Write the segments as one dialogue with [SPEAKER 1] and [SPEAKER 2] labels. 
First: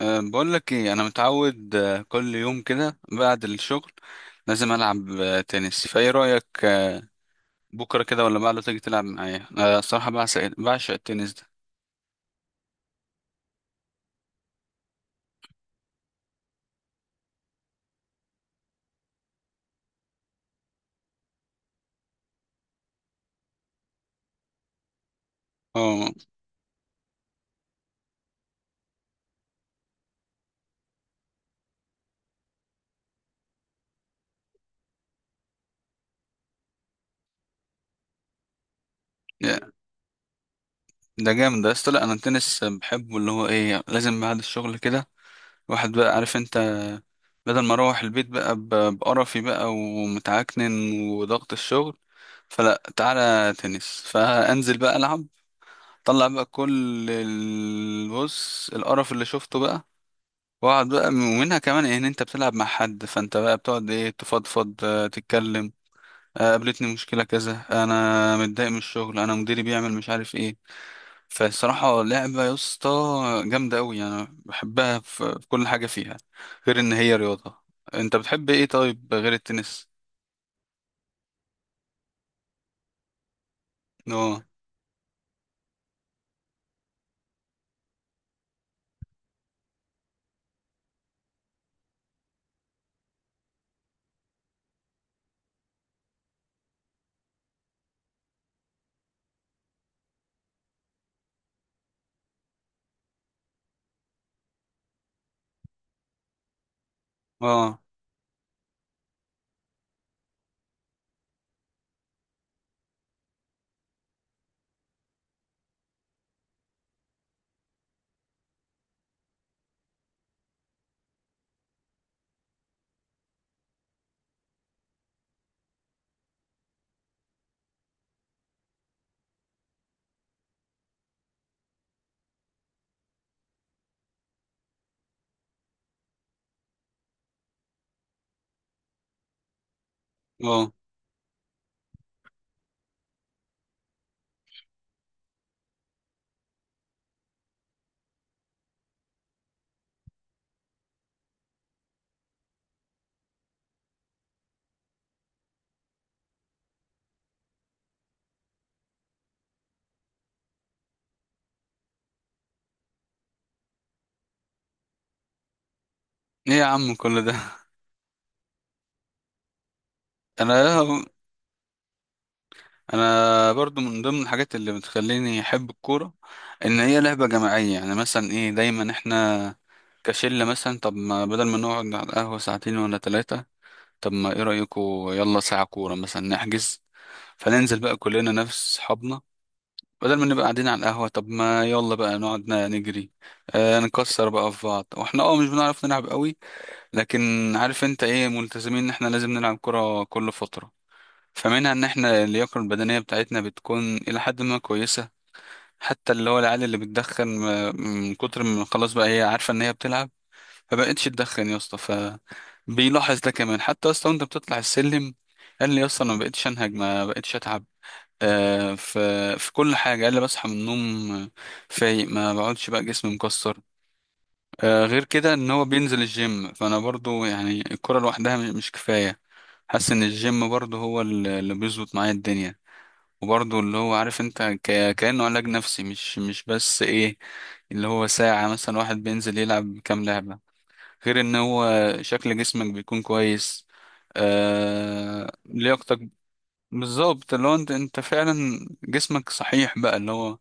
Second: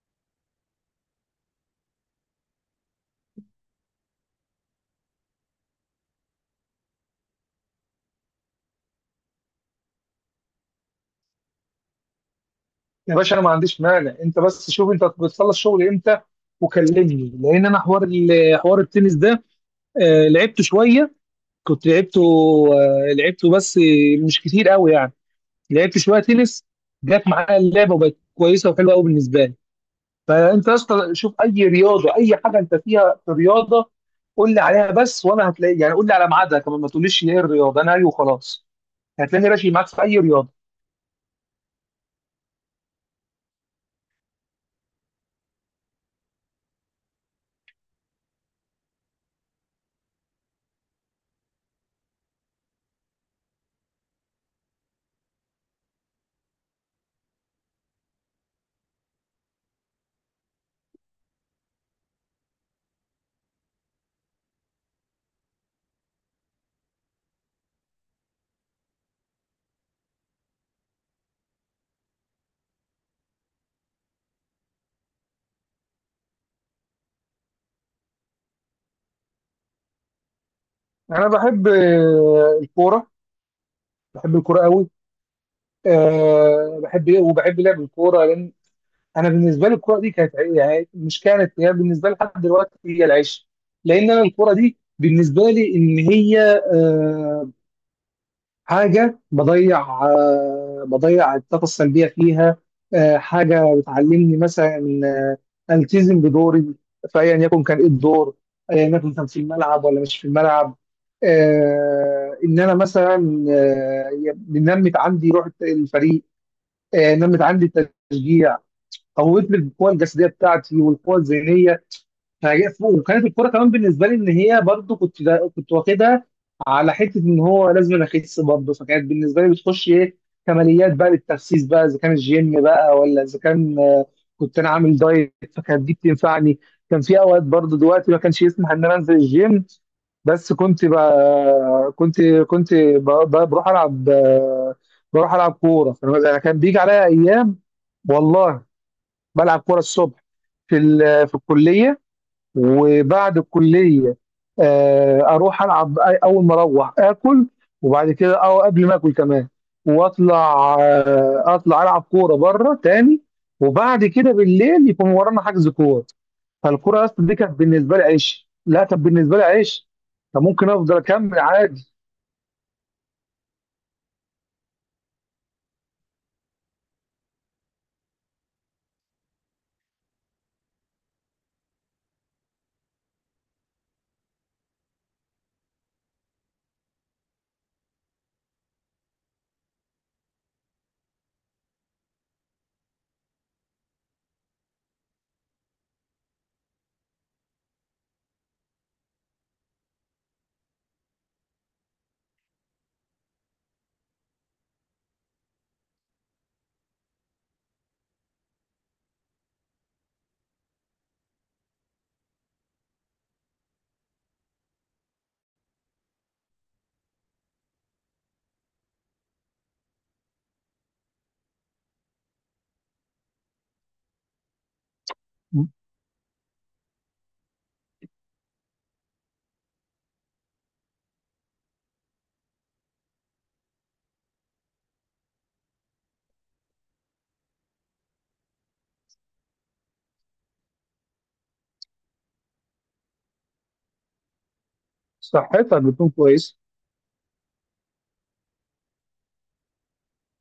[SPEAKER 1] بقول لك ايه، انا متعود، كل يوم كده بعد الشغل لازم العب، تنس، فايه رايك؟ بكره كده ولا بعده تيجي تلعب معايا؟ الصراحه بعشق، التنس ده.
[SPEAKER 2] يا باشا، انا ما عنديش مانع، انت بس شوف انت بتخلص شغل امتى وكلمني، لان انا حوار حوار التنس ده. لعبته شويه، كنت لعبته، لعبته بس مش كتير قوي يعني. لعبت
[SPEAKER 1] اه،
[SPEAKER 2] شويه تنس، جت معايا اللعبه وبقت كويسه وحلوه قوي بالنسبه لي. فانت يا اسطى شوف اي رياضه، اي حاجه انت فيها في رياضه قول لي عليها بس وانا هتلاقي يعني. قول لي على ميعادها كمان، ما تقوليش ايه الرياضه انا ايوه وخلاص. هتلاقيني راشي معاك في اي رياضه.
[SPEAKER 1] ده جامد ده، اصل لا انا التنس بحبه، اللي هو ايه، لازم بعد الشغل كده واحد بقى، عارف انت، بدل ما اروح البيت بقى بقرفي بقى ومتعكنن وضغط الشغل، فلا، تعالى تنس، فانزل بقى العب، طلع بقى كل البص القرف اللي شفته بقى، واقعد بقى. ومنها كمان ان انت بتلعب مع حد، فانت بقى بتقعد تفضفض، تتكلم، قابلتني مشكلة كذا، انا متضايق من الشغل، انا مديري بيعمل مش عارف ايه. فالصراحة لعبة يا اسطى جامدة قوي، انا بحبها في كل حاجة فيها، غير ان هي رياضة. انت بتحب ايه طيب غير التنس؟
[SPEAKER 2] انا بحب الكوره، بحب
[SPEAKER 1] اه.
[SPEAKER 2] الكوره قوي. بحب ايه، وبحب لعب الكوره لان انا بالنسبه لي الكوره دي كانت يعني مش كانت هي بالنسبه لي، لحد دلوقتي هي العيش. لان انا الكوره دي بالنسبه لي ان هي أه حاجه بضيع، بضيع الطاقه السلبيه فيها. حاجه بتعلمني مثلا إن التزم بدوري، فايا يكن كان
[SPEAKER 1] اه.
[SPEAKER 2] ايه الدور، ايا يكن كان في الملعب ولا مش في الملعب. ان انا مثلا بنمت عندي روح الفريق، نمت عندي التشجيع، قوت لي القوه الجسديه بتاعتي والقوه الذهنيه. وكانت الكوره كمان بالنسبه لي ان هي برضو كنت واخدها على حته ان هو لازم أنا اخس برضو. فكانت بالنسبه لي بتخش ايه، كماليات بقى للتخسيس بقى، اذا كان الجيم بقى ولا اذا كان كنت انا عامل دايت فكانت دي بتنفعني. كان في اوقات برضو دلوقتي ما كانش يسمح ان انا انزل الجيم، بس
[SPEAKER 1] اه.
[SPEAKER 2] كنت بقى كنت بروح العب بروح العب كوره. انا كان بيجي عليا ايام، والله بلعب كوره الصبح في الكليه، وبعد الكليه اروح العب، اول ما اروح اكل، وبعد كده او قبل ما اكل كمان واطلع آه، اطلع العب كوره بره تاني. وبعد كده بالليل يكون ورانا حجز كوره.
[SPEAKER 1] ايه يا عم
[SPEAKER 2] فالكوره يا
[SPEAKER 1] كل
[SPEAKER 2] اسطى
[SPEAKER 1] ده؟
[SPEAKER 2] دي كانت بالنسبه لي عيش، لا كانت بالنسبه لي عيش،
[SPEAKER 1] انا،
[SPEAKER 2] فممكن افضل اكمل عادي.
[SPEAKER 1] انا برضو من ضمن الحاجات اللي بتخليني احب الكوره ان هي لعبه جماعيه، يعني مثلا ايه، دايما احنا كشله مثلا، طب ما بدل ما نقعد على القهوه ساعتين ولا ثلاثه، طب ما ايه رايكم، يلا ساعه كوره مثلا نحجز، فننزل بقى كلنا نفس صحابنا، بدل ما نبقى قاعدين على القهوه، طب ما يلا بقى نقعد، نجري، آه نكسر بقى في بعض، واحنا اه مش بنعرف نلعب قوي، لكن عارف انت ايه، ملتزمين ان احنا لازم نلعب كوره كل فتره، فمنها ان احنا اللياقه البدنيه بتاعتنا بتكون الى حد ما كويسه. حتى اللي هو العيال اللي بتدخن، من كتر ما خلاص بقى هي عارفه ان هي بتلعب، فبقتش تدخن يا اسطى، فبيلاحظ ده كمان حتى يا اسطى، وانت بتطلع السلم قال لي يا اسطى انا ما بقتش انهج، ما بقتش اتعب، آه في، في كل حاجه. قال لي بصحى من النوم فايق، ما بقعدش بقى جسمي مكسر، آه. غير كده ان هو بينزل الجيم، فانا برضو يعني الكره لوحدها مش، مش كفايه، حاسس ان الجيم برضو هو اللي بيظبط معايا الدنيا، وبرضه اللي هو عارف انت، ك... كأنه علاج نفسي، مش، مش بس ايه، اللي هو ساعة مثلا واحد بينزل يلعب كام لعبة، غير ان هو شكل جسمك بيكون كويس، آه...
[SPEAKER 2] صحتها بتكون
[SPEAKER 1] لياقتك،
[SPEAKER 2] كويسه.
[SPEAKER 1] بالظبط، اللي هو انت، فعلا جسمك صحيح بقى، اللي هو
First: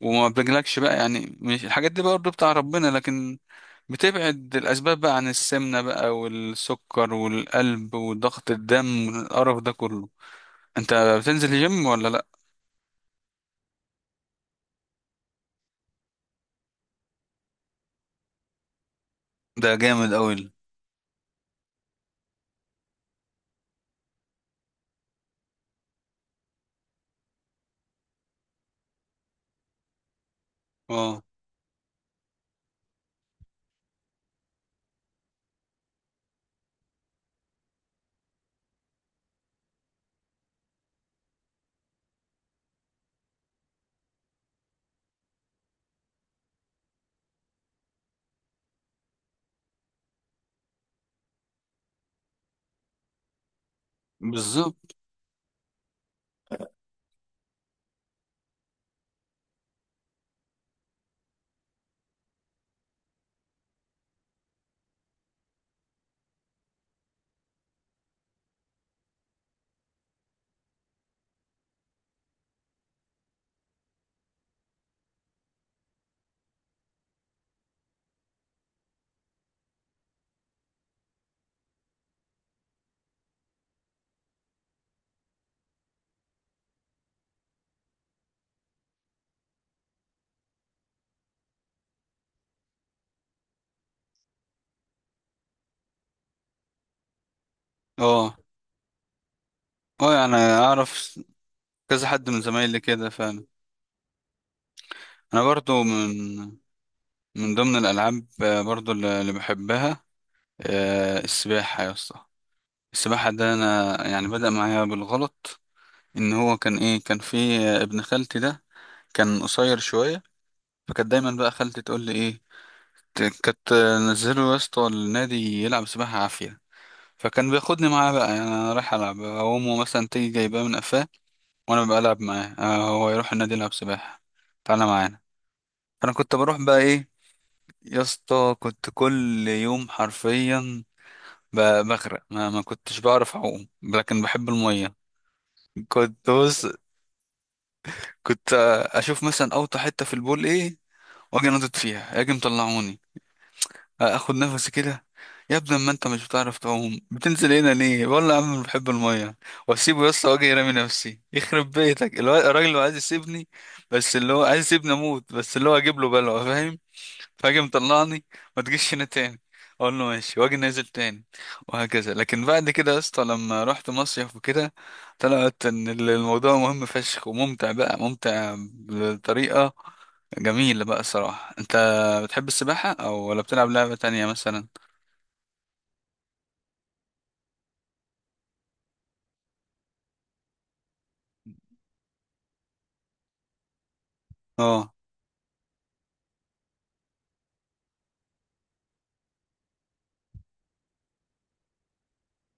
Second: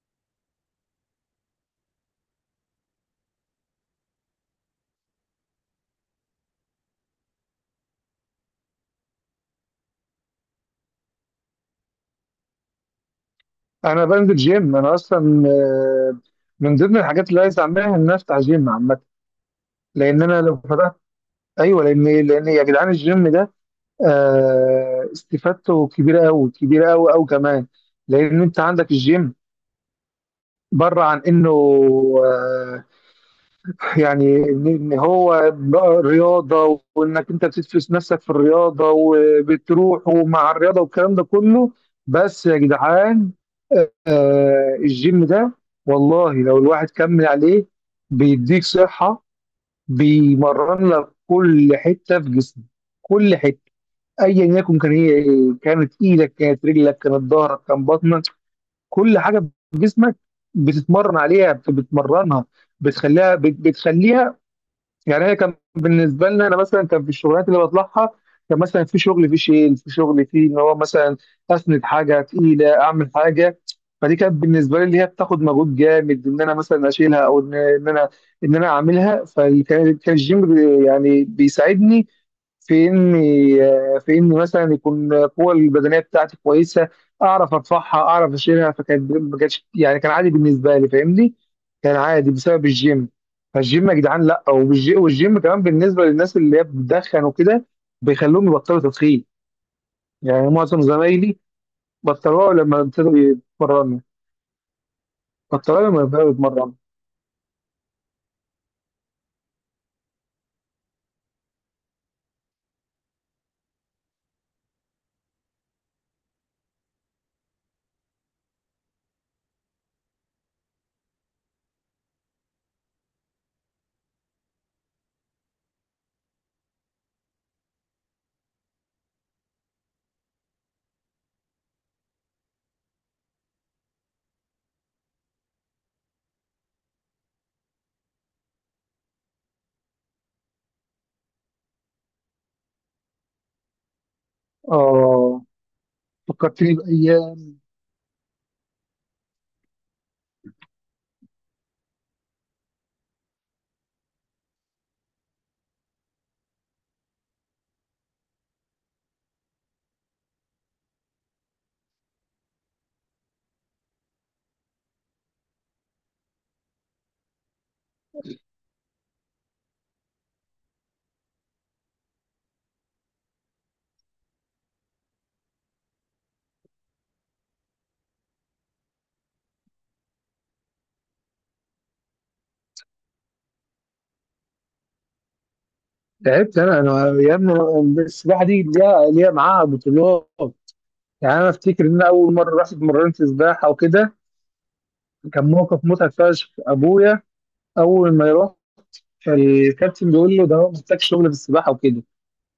[SPEAKER 1] وما بيجيلكش بقى، يعني مش الحاجات دي برضه بتاع ربنا، لكن بتبعد الأسباب بقى عن السمنة بقى والسكر والقلب وضغط الدم والقرف ده كله. انت بتنزل الجيم ولا لأ؟
[SPEAKER 2] انا بنزل جيم انا اصلا. آه، من ضمن الحاجات اللي عايز اعملها ان أنا افتح جيم عامه.
[SPEAKER 1] ده جامد
[SPEAKER 2] لان انا
[SPEAKER 1] أوي.
[SPEAKER 2] لو فتحت، ايوه، لان يا جدعان الجيم ده استفادته كبيره قوي، كبيره قوي قوي كمان. لان انت عندك الجيم بره عن
[SPEAKER 1] اه.
[SPEAKER 2] انه آه، يعني إن هو بقى رياضة، وإنك أنت بتدفس نفسك في الرياضة وبتروح ومع الرياضة والكلام ده كله. بس يا جدعان الجيم ده، والله لو الواحد كمل عليه بيديك صحة، بيمرن لك كل حتة في جسمك، كل حتة. أيا يكن كان
[SPEAKER 1] بالظبط.
[SPEAKER 2] هي إيه، كانت إيدك كانت رجلك كانت ظهرك كان بطنك، كل حاجة في جسمك بتتمرن عليها بتمرنها، بتخليها بتخليها. يعني هي كان بالنسبه لنا انا مثلا كان في الشغلات اللي بطلعها، كان مثلا في شغل، في شيل، في شغل في ان هو مثلا اسند حاجه تقيله اعمل حاجه. فدي كانت بالنسبه لي اللي هي بتاخد مجهود جامد، ان انا مثلا اشيلها، او ان انا اعملها. فكان الجيم يعني بيساعدني في اني في اني مثلا يكون القوه البدنيه بتاعتي كويسه، اعرف ارفعها اعرف اشيلها. فكانت ما كانتش يعني، كان عادي بالنسبه لي فاهمني، كان عادي بسبب الجيم. فالجيم يا جدعان لا، والجيم كمان بالنسبه للناس اللي هي بتدخن وكده
[SPEAKER 1] اه.
[SPEAKER 2] بيخلوهم يبطلوا تدخين.
[SPEAKER 1] اه يعني
[SPEAKER 2] يعني معظم
[SPEAKER 1] اعرف
[SPEAKER 2] زمايلي
[SPEAKER 1] كذا حد من
[SPEAKER 2] بطلوها لما
[SPEAKER 1] زمايلي كده
[SPEAKER 2] ابتدوا
[SPEAKER 1] فعلا.
[SPEAKER 2] يتمرنوا،
[SPEAKER 1] انا
[SPEAKER 2] بطلوها
[SPEAKER 1] برضو
[SPEAKER 2] لما ابتدوا
[SPEAKER 1] من،
[SPEAKER 2] يتمرنوا.
[SPEAKER 1] من ضمن الالعاب برضو اللي بحبها، السباحه يا اسطى. السباحه ده انا يعني بدأ معايا بالغلط، ان هو كان ايه، كان في ابن خالتي ده، كان قصير شويه، فكانت دايما بقى خالتي تقول لي ايه، كانت نزله يا اسطى النادي يلعب سباحه عافيه، فكان بياخدني معاه بقى، يعني انا رايح العب، امه مثلا تيجي جايباه من قفاه وانا بلعب معاه، هو يروح النادي يلعب سباحة، تعالى معانا. فانا كنت بروح بقى ايه، يا اسطى كنت كل يوم حرفيا بغرق، ما كنتش بعرف اعوم، لكن بحب المية،
[SPEAKER 2] اه،
[SPEAKER 1] كنت بص،
[SPEAKER 2] فكرتني بايام.
[SPEAKER 1] كنت اشوف مثلا اوطى حتة في البول ايه، واجي نطط فيها، اجي مطلعوني، اخد نفسي كده، يا ابني ما انت مش بتعرف تعوم، بتنزل هنا ليه؟ والله يا عم أنا بحب الميه، واسيبه يا اسطى واجي رامي نفسي، يخرب بيتك الراجل اللي عايز يسيبني، بس اللي هو عايز يسيبني اموت، بس اللي هو اجيب له بلوه، فاهم؟ فاجي مطلعني، ما تجيش هنا تاني، اقول له ماشي، واجي نازل تاني، وهكذا. لكن بعد كده يا اسطى لما رحت مصيف وكده، طلعت ان الموضوع مهم فشخ وممتع، بقى ممتع بطريقه جميل بقى، الصراحة. انت بتحب السباحة او ولا بتلعب لعبة تانية مثلا؟
[SPEAKER 2] تعبت انا يا ابني السباحه دي ليها معاها بطولات. يعني انا افتكر ان أنا اول مره رحت اتمرنت سباحه وكده،
[SPEAKER 1] اه.
[SPEAKER 2] كان موقف مضحك فشخ. ابويا اول ما يروح الكابتن بيقول له ده هو محتاج شغل في السباحه وكده،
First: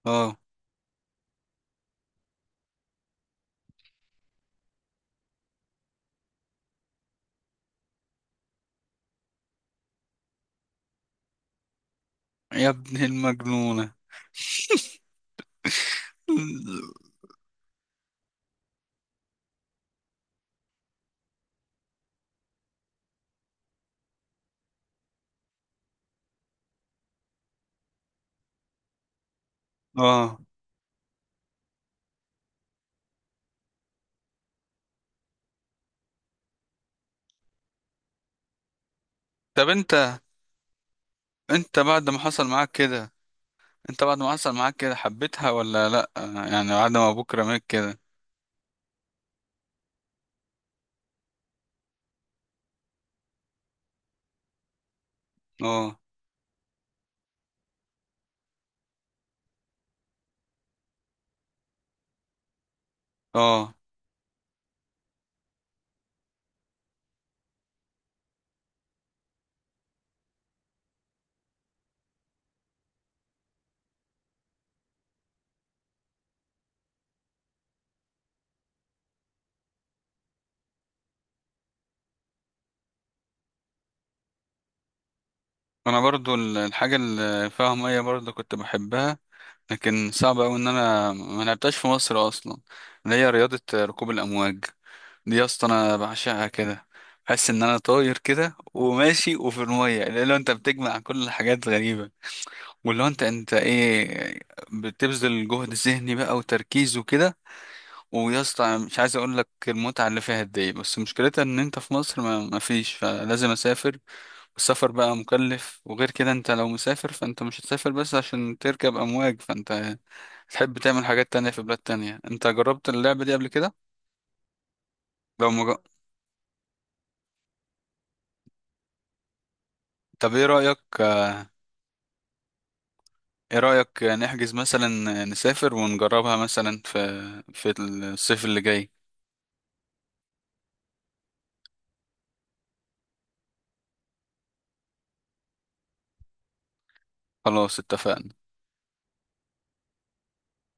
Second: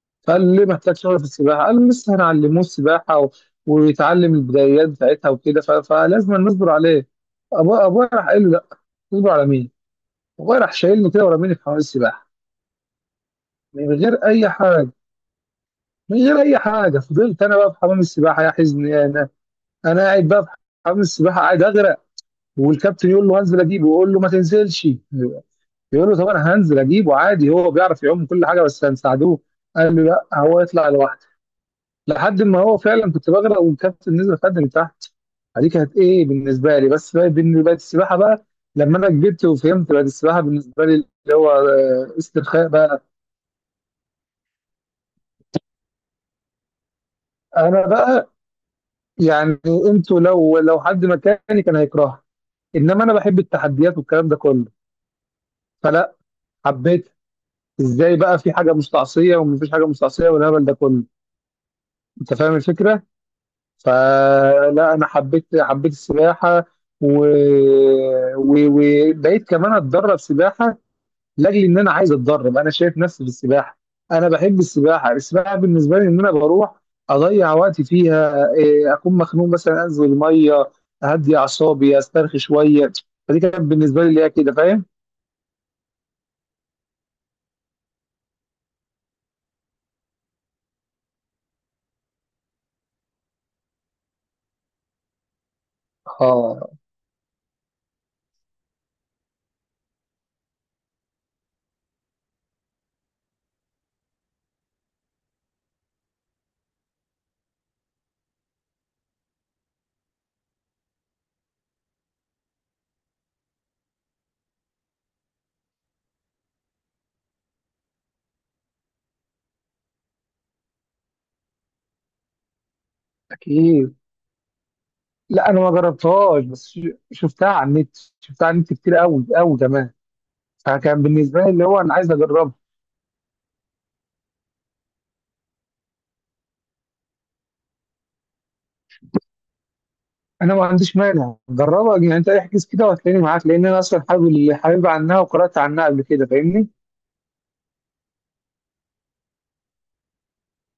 [SPEAKER 1] اه.
[SPEAKER 2] فقال ليه محتاج شغل في السباحه، قال له لسه هنعلموه السباحه ويتعلم البدايات بتاعتها وكده، فلازم نصبر عليه. ابويا راح قال له لا، تصبر على مين؟ ابويا راح شايلني كده ورميني في حمام السباحه
[SPEAKER 1] يا ابن المجنونة.
[SPEAKER 2] من غير اي حاجه، من غير اي حاجه. فضلت انا بقى في حمام السباحه، يا حزن يا انا، انا قاعد بقى في حمام السباحه قاعد اغرق. والكابتن يقول له هنزل اجيبه، يقول له ما تنزلش، يقول له طب انا هنزل اجيبه عادي، هو بيعرف يعوم كل حاجه بس هنساعدوه، قال له لا
[SPEAKER 1] اه.
[SPEAKER 2] هو يطلع لوحده. لحد ما هو فعلا كنت بغرق والكابتن نزل خدني تحت. دي كانت ايه بالنسبه لي، بس بالنسبه السباحه بقى لما انا كبرت
[SPEAKER 1] طب
[SPEAKER 2] وفهمت بقت
[SPEAKER 1] انت،
[SPEAKER 2] السباحه بالنسبه لي اللي هو
[SPEAKER 1] انت بعد ما حصل
[SPEAKER 2] استرخاء
[SPEAKER 1] معاك
[SPEAKER 2] بقى.
[SPEAKER 1] كده انت بعد ما حصل معاك كده حبيتها ولا لا؟ يعني بعد ما ابوك رماك
[SPEAKER 2] انا
[SPEAKER 1] كده.
[SPEAKER 2] بقى يعني انتوا لو حد مكاني كان هيكرهها، انما انا بحب التحديات والكلام ده كله.
[SPEAKER 1] اه.
[SPEAKER 2] فلا، حبيت، ازاي بقى في حاجه مستعصيه، ومفيش حاجه مستعصيه والهبل ده كله، انت فاهم الفكره.
[SPEAKER 1] اه.
[SPEAKER 2] فلا انا حبيت حبيت السباحه، و... وبقيت كمان اتدرب سباحه لاجل ان انا عايز اتدرب، انا شايف نفسي في السباحه. انا بحب السباحه، السباحه بالنسبه لي ان انا بروح اضيع وقتي فيها إيه، اكون مخنوق مثلا انزل الميه اهدي اعصابي استرخي شويه، فدي كانت بالنسبه لي اللي هي كده فاهم.
[SPEAKER 1] انا برضو الحاجة اللي فيها مية برضو كنت بحبها، لكن صعب اوي ان انا ما لعبتهاش في مصر اصلا، اللي هي رياضة ركوب الامواج، دي يا اسطى انا بعشقها
[SPEAKER 2] اه،
[SPEAKER 1] كده، بحس ان انا طاير كده وماشي، وفي الميه لو انت بتجمع كل الحاجات غريبه، واللي هو انت، ايه، بتبذل جهد ذهني بقى وتركيز وكده، ويا اسطى أنا مش عايز اقول لك المتعه اللي فيها قد ايه، بس مشكلتها ان انت في مصر ما، ما فيش، فلازم اسافر، والسفر بقى مكلف، وغير كده انت لو مسافر فانت مش هتسافر بس عشان تركب امواج، فانت تحب تعمل حاجات تانية في بلاد تانية. انت جربت اللعبه دي قبل كده؟
[SPEAKER 2] اكيد لا
[SPEAKER 1] لو
[SPEAKER 2] انا ما
[SPEAKER 1] مج...
[SPEAKER 2] جربتهاش، بس شفتها على النت، شفتها على النت كتير قوي قوي كمان.
[SPEAKER 1] طب ايه رأيك،
[SPEAKER 2] فكان بالنسبه لي اللي هو انا عايز اجربها.
[SPEAKER 1] ايه رأيك نحجز مثلا، نسافر ونجربها مثلا في، في الصيف اللي جاي؟
[SPEAKER 2] انا ما عنديش مانع، جربها يعني، انت احجز كده وهتلاقيني معاك، لان انا اصلا حابب، حابب عنها، وقرات عنها قبل كده فاهمني.
[SPEAKER 1] خلاص اتفقنا.